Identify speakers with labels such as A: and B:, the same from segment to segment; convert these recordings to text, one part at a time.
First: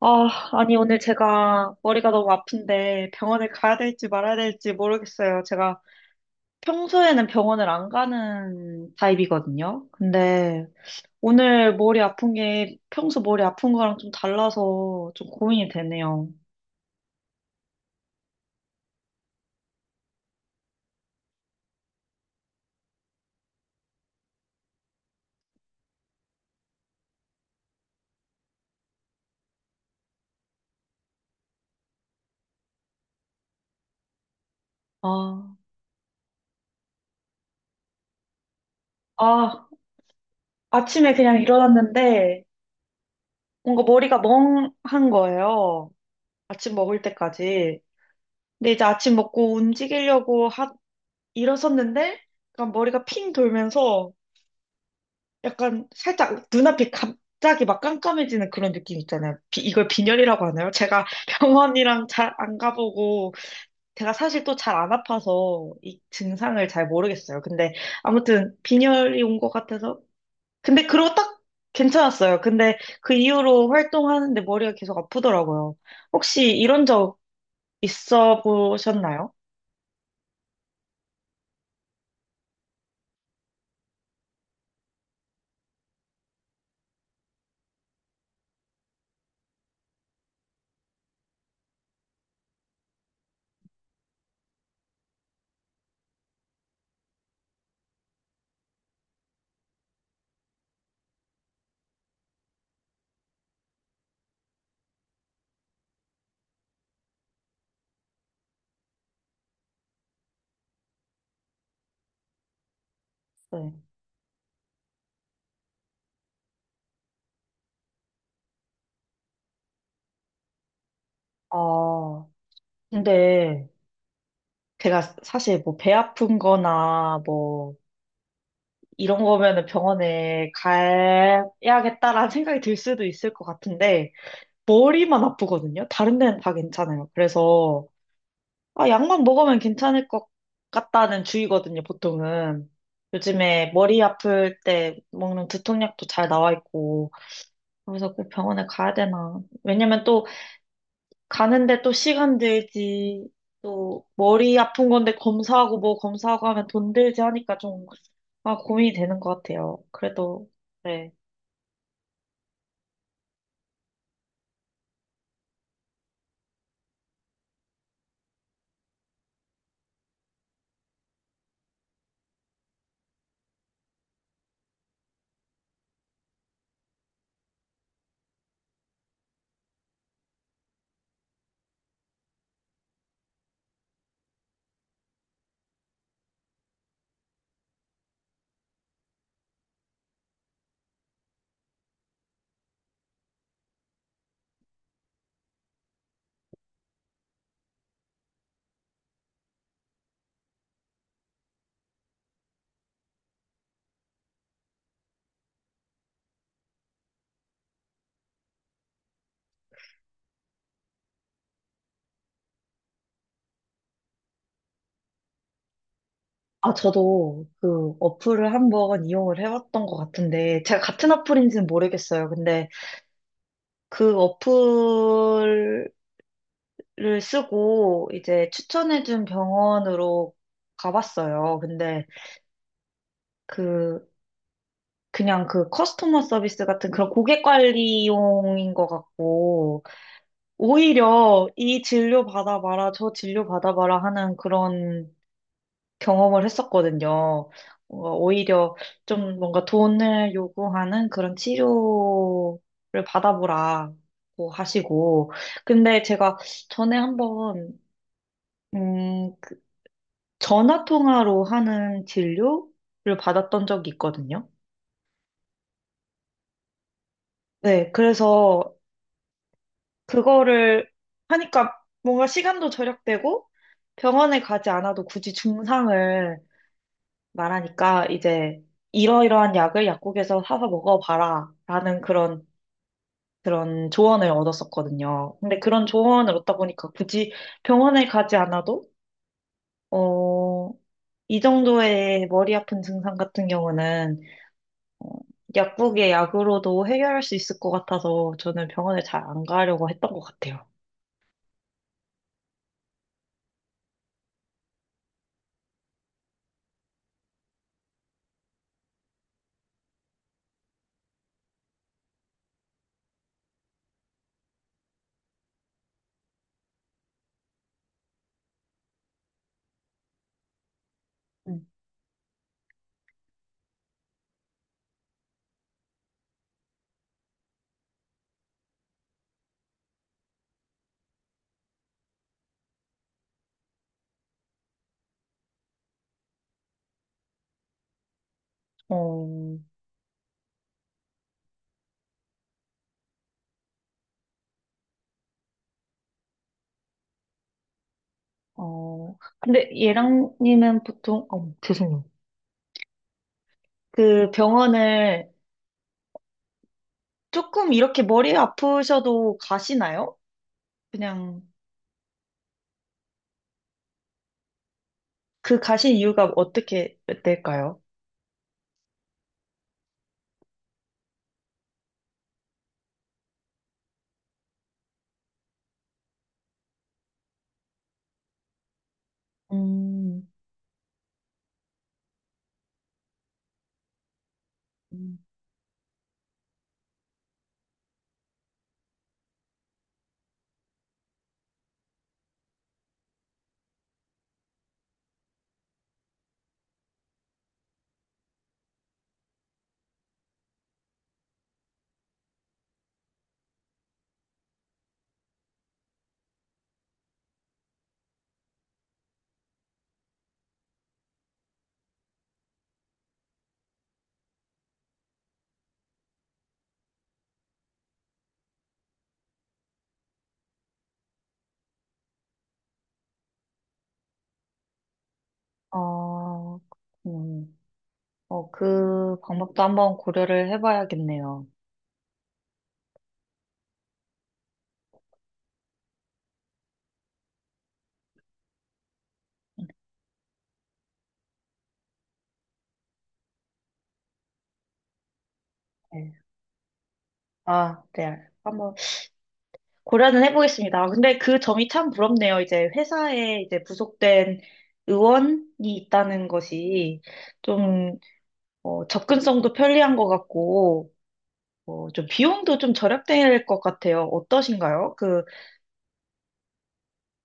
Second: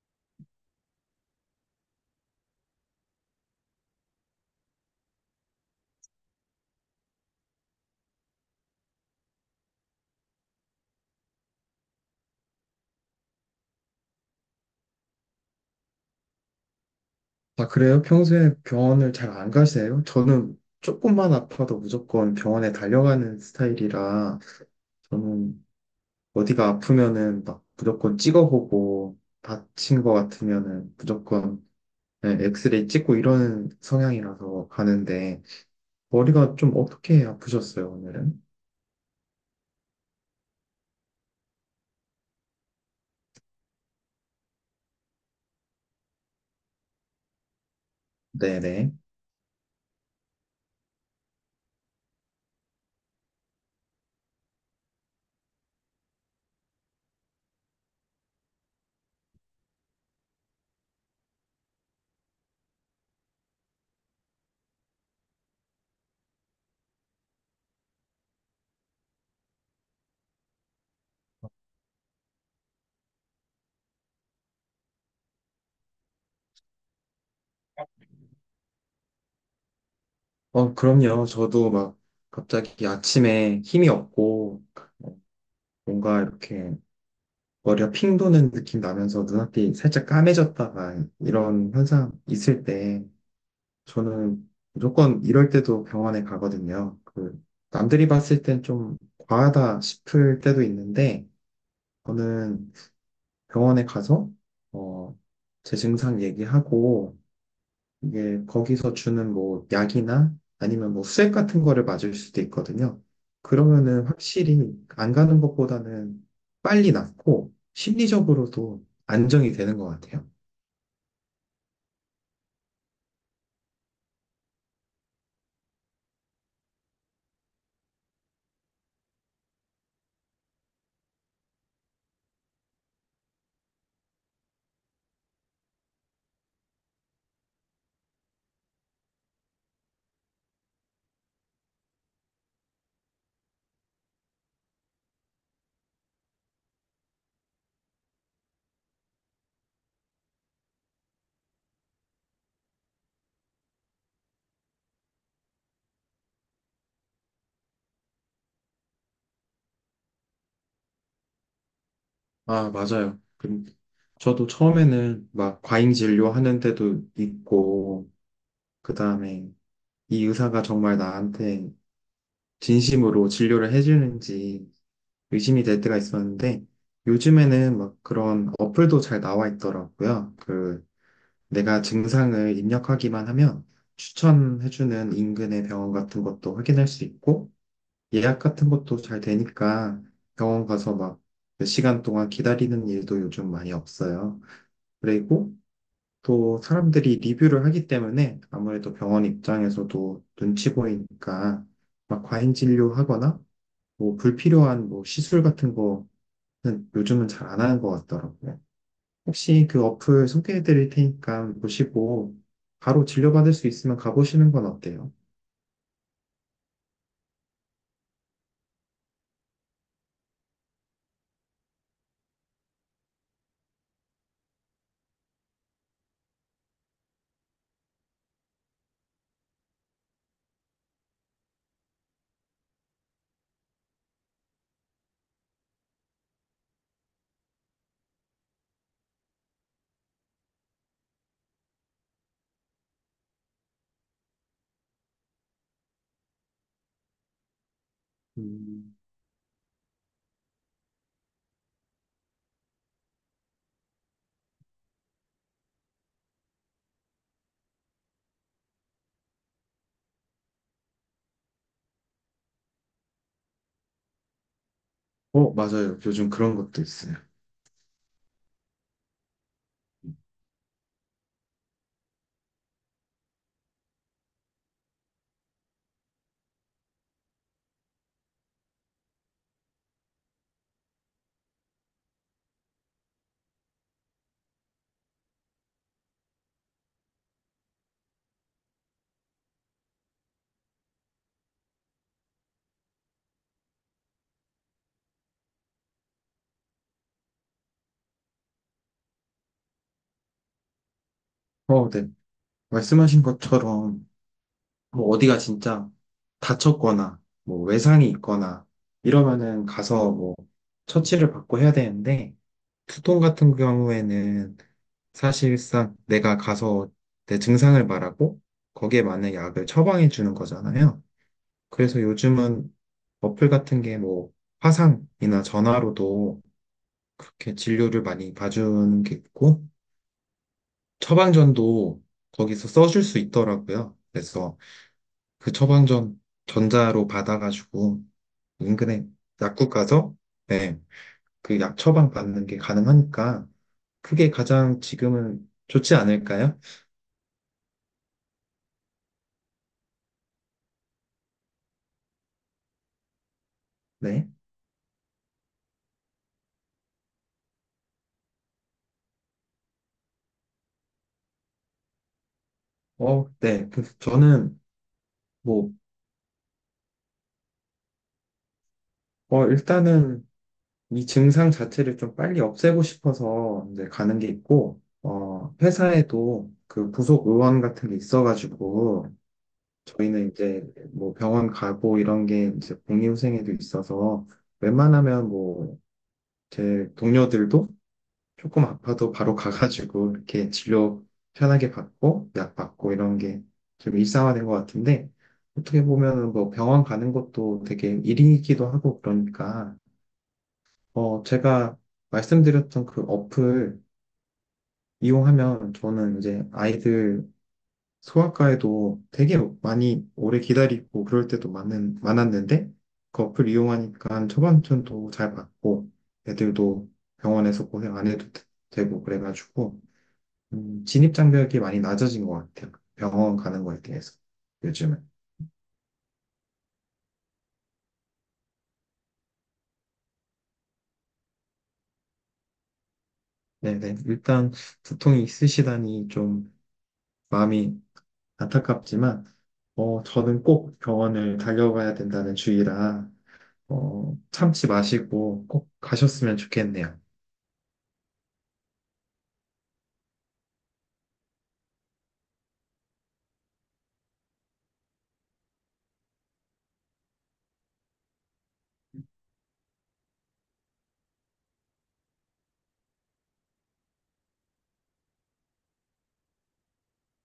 A: 아, 아니, 오늘 제가 머리가 너무 아픈데 병원에 가야 될지 말아야 될지 모르겠어요. 제가 평소에는 병원을 안 가는 타입이거든요. 근데 오늘 머리 아픈 게 평소 머리 아픈 거랑 좀 달라서 좀 고민이 되네요.
B: 아, 그래요? 평소에 병원을 잘 안 가세요? 저는 조금만 아파도 무조건 병원에 달려가는 스타일이라 저는 어디가 아프면은 막 무조건 찍어보고 다친 것 같으면은 무조건 네, 엑스레이 찍고 이러는 성향이라서 가는데,
A: 아,
B: 머리가 좀 어떻게 아프셨어요, 오늘은?
A: 아, 아침에 그냥 일어났는데 뭔가 머리가 멍한 거예요. 아침 먹을 때까지. 근데 이제
B: 네네.
A: 아침 먹고 움직이려고 일어섰는데 약간 머리가 핑 돌면서 약간 살짝 눈앞이 갑자기 막 깜깜해지는 그런 느낌 있잖아요. 이걸 빈혈이라고 하나요? 제가 병원이랑 잘 안 가보고 제가 사실 또 잘 안 아파서 이 증상을 잘 모르겠어요. 근데 아무튼 빈혈이 온 것 같아서 근데 그러고 딱 괜찮았어요. 근데 그 이후로 활동하는데 머리가 계속 아프더라고요. 혹시 이런 적 있어 보셨나요?
B: 어, 그럼요. 저도 막 갑자기 아침에 힘이 없고 뭔가 이렇게 머리가 핑 도는 느낌 나면서 눈앞이 살짝 까매졌다가 이런 현상 있을 때 저는 무조건 이럴 때도 병원에 가거든요. 그 남들이 봤을 땐 좀 과하다 싶을 때도 있는데 저는 병원에 가서 어, 제 증상 얘기하고 이게 거기서 주는 뭐 약이나 아니면 뭐 수액 같은 거를 맞을 수도 있거든요.
A: 네.
B: 그러면은 확실히 안 가는 것보다는 빨리 낫고 심리적으로도 안정이 되는 것 같아요.
A: 아, 근데 제가 사실 뭐 배 아픈 거나 뭐 이런 거면은 병원에 가야겠다라는 생각이 들 수도 있을 것 같은데, 머리만 아프거든요? 다른 데는 다 괜찮아요. 그래서, 아, 약만 먹으면 괜찮을 것 같다는 주의거든요, 보통은. 요즘에 머리 아플 때 먹는 두통약도 잘 나와 있고, 그래서 꼭 병원에 가야 되나. 왜냐면 또, 가는데 또 시간 들지, 또, 머리 아픈 건데 검사하고 뭐 검사하고 하면 돈 들지 하니까 좀, 아, 고민이 되는 것 같아요. 그래도, 네.
B: 아, 맞아요. 저도 처음에는 막 과잉 진료하는 데도 있고, 그 다음에 이 의사가 정말 나한테 진심으로 진료를 해주는지 의심이 될 때가 있었는데, 요즘에는 막 그런 어플도 잘 나와 있더라고요. 그 내가 증상을 입력하기만 하면 추천해주는 인근의 병원 같은 것도 확인할 수 있고 예약 같은 것도 잘 되니까 병원 가서 막 몇 시간 동안 기다리는 일도 요즘 많이 없어요. 그리고 또 사람들이 리뷰를 하기 때문에 아무래도 병원 입장에서도 눈치 보이니까 막 과잉 진료하거나 뭐 불필요한 뭐 시술 같은 거는 요즘은 잘 안 하는 것 같더라고요. 혹시 그 어플 소개해 드릴 테니까 보시고 바로 진료받을 수 있으면 가보시는 건 어때요?
A: 아, 저도 그 어플을 한번 이용을 해봤던 것 같은데, 제가 같은 어플인지는 모르겠어요. 근데 그 어플을 쓰고 이제 추천해준 병원으로 가봤어요. 근데 그, 그냥 그 커스터머 서비스 같은 그런 고객 관리용인 것 같고, 오히려 이 진료 받아봐라, 저 진료 받아봐라 하는 그런 경험을 했었거든요. 뭔가 오히려
B: 음,
A: 좀 뭔가 돈을 요구하는 그런 치료를 받아보라고 하시고. 근데 제가 전에 한번, 그 전화 통화로 하는 진료를 받았던 적이 있거든요.
B: 어, 맞아요. 요즘 그런 것도 있어요.
A: 네, 그래서 그거를 하니까 뭔가 시간도 절약되고 병원에 가지 않아도 굳이 증상을 말하니까 이제 이러이러한 약을 약국에서 사서 먹어봐라 라는 그런 조언을 얻었었거든요. 근데 그런 조언을 얻다 보니까 굳이 병원에 가지 않아도 어, 이 정도의 머리 아픈 증상 같은 경우는 어, 약국의 약으로도 해결할 수 있을 것 같아서 저는 병원에 잘 안 가려고 했던 것 같아요.
B: 어, 네. 말씀하신 것처럼 뭐 어디가 진짜 다쳤거나 뭐 외상이 있거나 이러면은 가서 뭐 처치를 받고 해야 되는데 두통 같은 경우에는 사실상 내가 가서 내 증상을 말하고 거기에 맞는 약을 처방해 주는 거잖아요.
A: 음.
B: 그래서 요즘은 어플 같은 게 뭐 화상이나 전화로도 그렇게 진료를 많이 봐주는 게 있고 처방전도 거기서 써줄 수 있더라고요. 그래서 그 처방전 전자로 받아가지고 인근에
A: 어,
B: 약국 가서 네, 그 약 처방 받는 게 가능하니까 그게 가장 지금은 좋지 않을까요?
A: 근데 예랑님은 보통, 죄송해요.
B: 네.
A: 그 병원을 조금 이렇게 머리 아프셔도 가시나요? 그냥
B: 어, 네. 그 저는
A: 그
B: 뭐,
A: 가신 이유가 어떻게 될까요?
B: 어, 일단은 이 증상 자체를 좀 빨리 없애고 싶어서 이제 가는 게 있고, 어, 회사에도 그 부속 의원 같은 게 있어가지고,
A: 음,
B: 저희는 이제 뭐 병원 가고 이런 게 이제 공이후생에도 있어서,
A: 음.
B: 웬만하면 뭐 제 동료들도 조금 아파도 바로 가가지고 이렇게 진료 편하게 받고, 약 받고 이런 게 좀 일상화된 것 같은데, 어떻게 보면은 뭐 병원 가는 것도 되게 일이기도 하고 그러니까, 어, 제가 말씀드렸던 그 어플 이용하면 저는 이제 아이들 소아과에도 되게 많이 오래 기다리고 그럴 때도 많았는데 그 어플 이용하니까 처방전도 잘 받고 애들도 병원에서 고생 안 해도 되고 그래가지고 진입장벽이 많이 낮아진 것 같아요. 병원 가는 거에 대해서 요즘은.
A: 어, 음, 그 방법도 한번 고려를 해봐야겠네요.
B: 네네. 일단 두통이 있으시다니 좀 마음이 안타깝지만, 어, 저는 꼭 병원을 달려가야 된다는 주의라, 어, 참지 마시고 꼭
A: 네.
B: 가셨으면 좋겠네요.
A: 아, 네. 한번 고려는 해보겠습니다. 아, 근데 그 점이 참 부럽네요. 이제 회사에 이제 부속된 의원이 있다는 것이 좀 접근성도 편리한 것 같고 좀 비용도 좀 절약될 것 같아요. 어떠신가요? 그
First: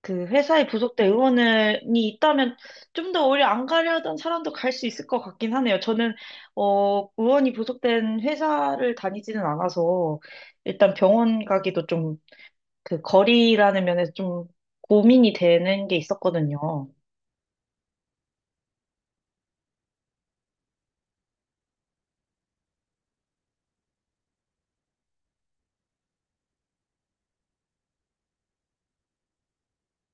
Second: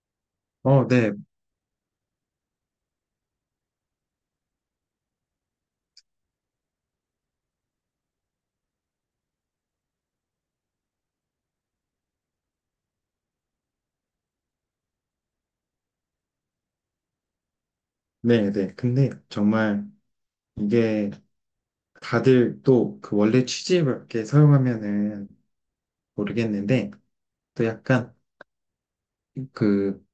A: 그 회사에
B: 어,
A: 부속된
B: 네,
A: 의원이 있다면 좀 더 오히려 안 가려던 사람도 갈 수 있을 것 같긴 하네요. 저는 의원이 부속된 회사를 다니지는 않아서 일단 병원 가기도 좀 그 거리라는 면에서 좀 고민이 되는 게 있었거든요.
B: 네, 네. 근데 정말 이게 다들 또 그 원래 취지에 맞게 사용하면은 모르겠는데, 또 약간 그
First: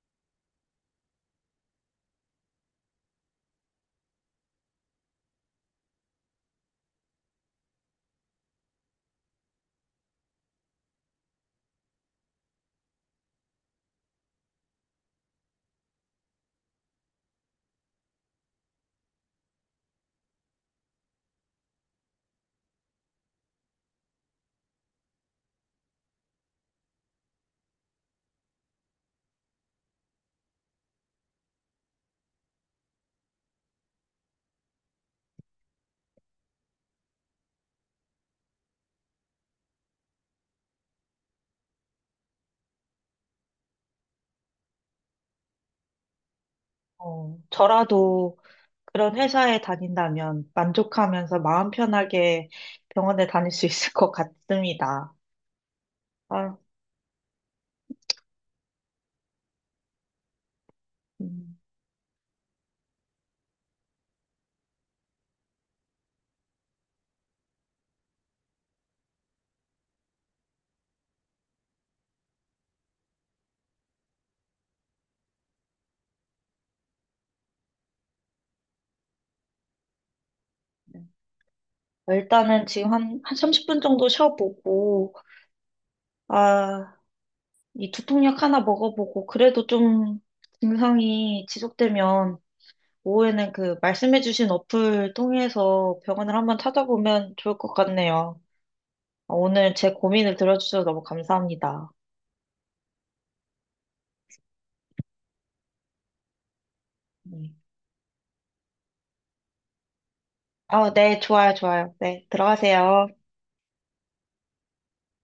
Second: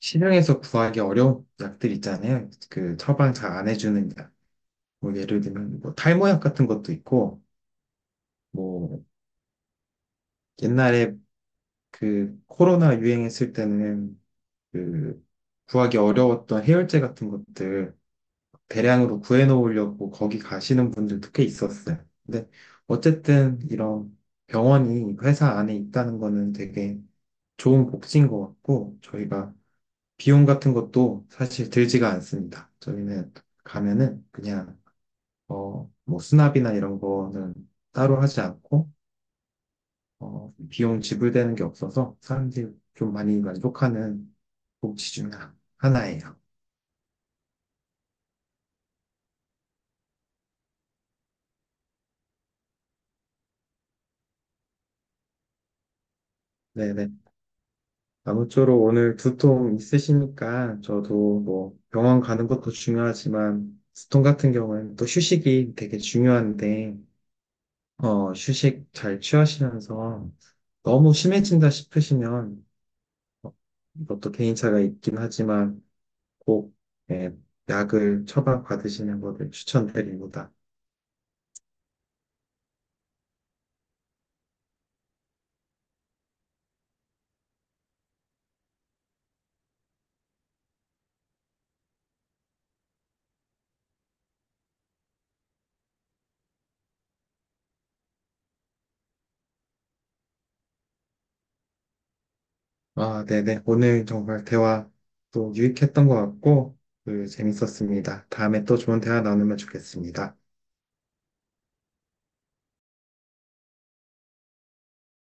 B: 시중에서 구하기 어려운 약들 있잖아요. 그 처방 잘 안 해주는 약. 뭐 예를 들면 뭐 탈모약 같은 것도 있고, 뭐 옛날에 그 코로나 유행했을 때는 그 구하기 어려웠던 해열제 같은 것들 대량으로 구해 놓으려고 거기 가시는 분들도 꽤 있었어요. 근데 어쨌든 이런 병원이 회사 안에 있다는 거는 되게 좋은 복지인 것 같고 저희가 비용 같은 것도 사실 들지가 않습니다. 저희는 가면은 그냥 뭐 수납이나 이런 거는 따로 하지 않고 어, 비용 지불되는 게 없어서 사람들이 좀 많이 만족하는 복지 중 하나예요.
A: 어, 저라도 그런 회사에 다닌다면 만족하면서 마음 편하게 병원에 다닐 수 있을 것 같습니다. 아,
B: 네네. 아무쪼록 오늘 두통 있으시니까 저도
A: 음.
B: 뭐 병원 가는 것도 중요하지만 두통 같은 경우는 또 휴식이 되게 중요한데 어, 휴식 잘 취하시면서 너무 심해진다 싶으시면 어, 이것도 개인차가 있긴 하지만 꼭 예, 약을 처방받으시는 것을 추천드립니다.
A: 네. 일단은 지금 한 30분 정도 쉬어보고 아, 이 두통약 하나 먹어보고, 그래도 좀 증상이 지속되면, 오후에는 그 말씀해주신 어플 통해서 병원을 한번 찾아보면 좋을 것 같네요. 아, 오늘 제 고민을 들어주셔서 너무 감사합니다.
B: 아, 네네. 오늘 정말 대화 또 유익했던 것 같고,
A: 네.
B: 재밌었습니다. 다음에 또 좋은 대화 나누면 좋겠습니다.
A: 아, 네, 좋아요, 좋아요. 네, 들어가세요.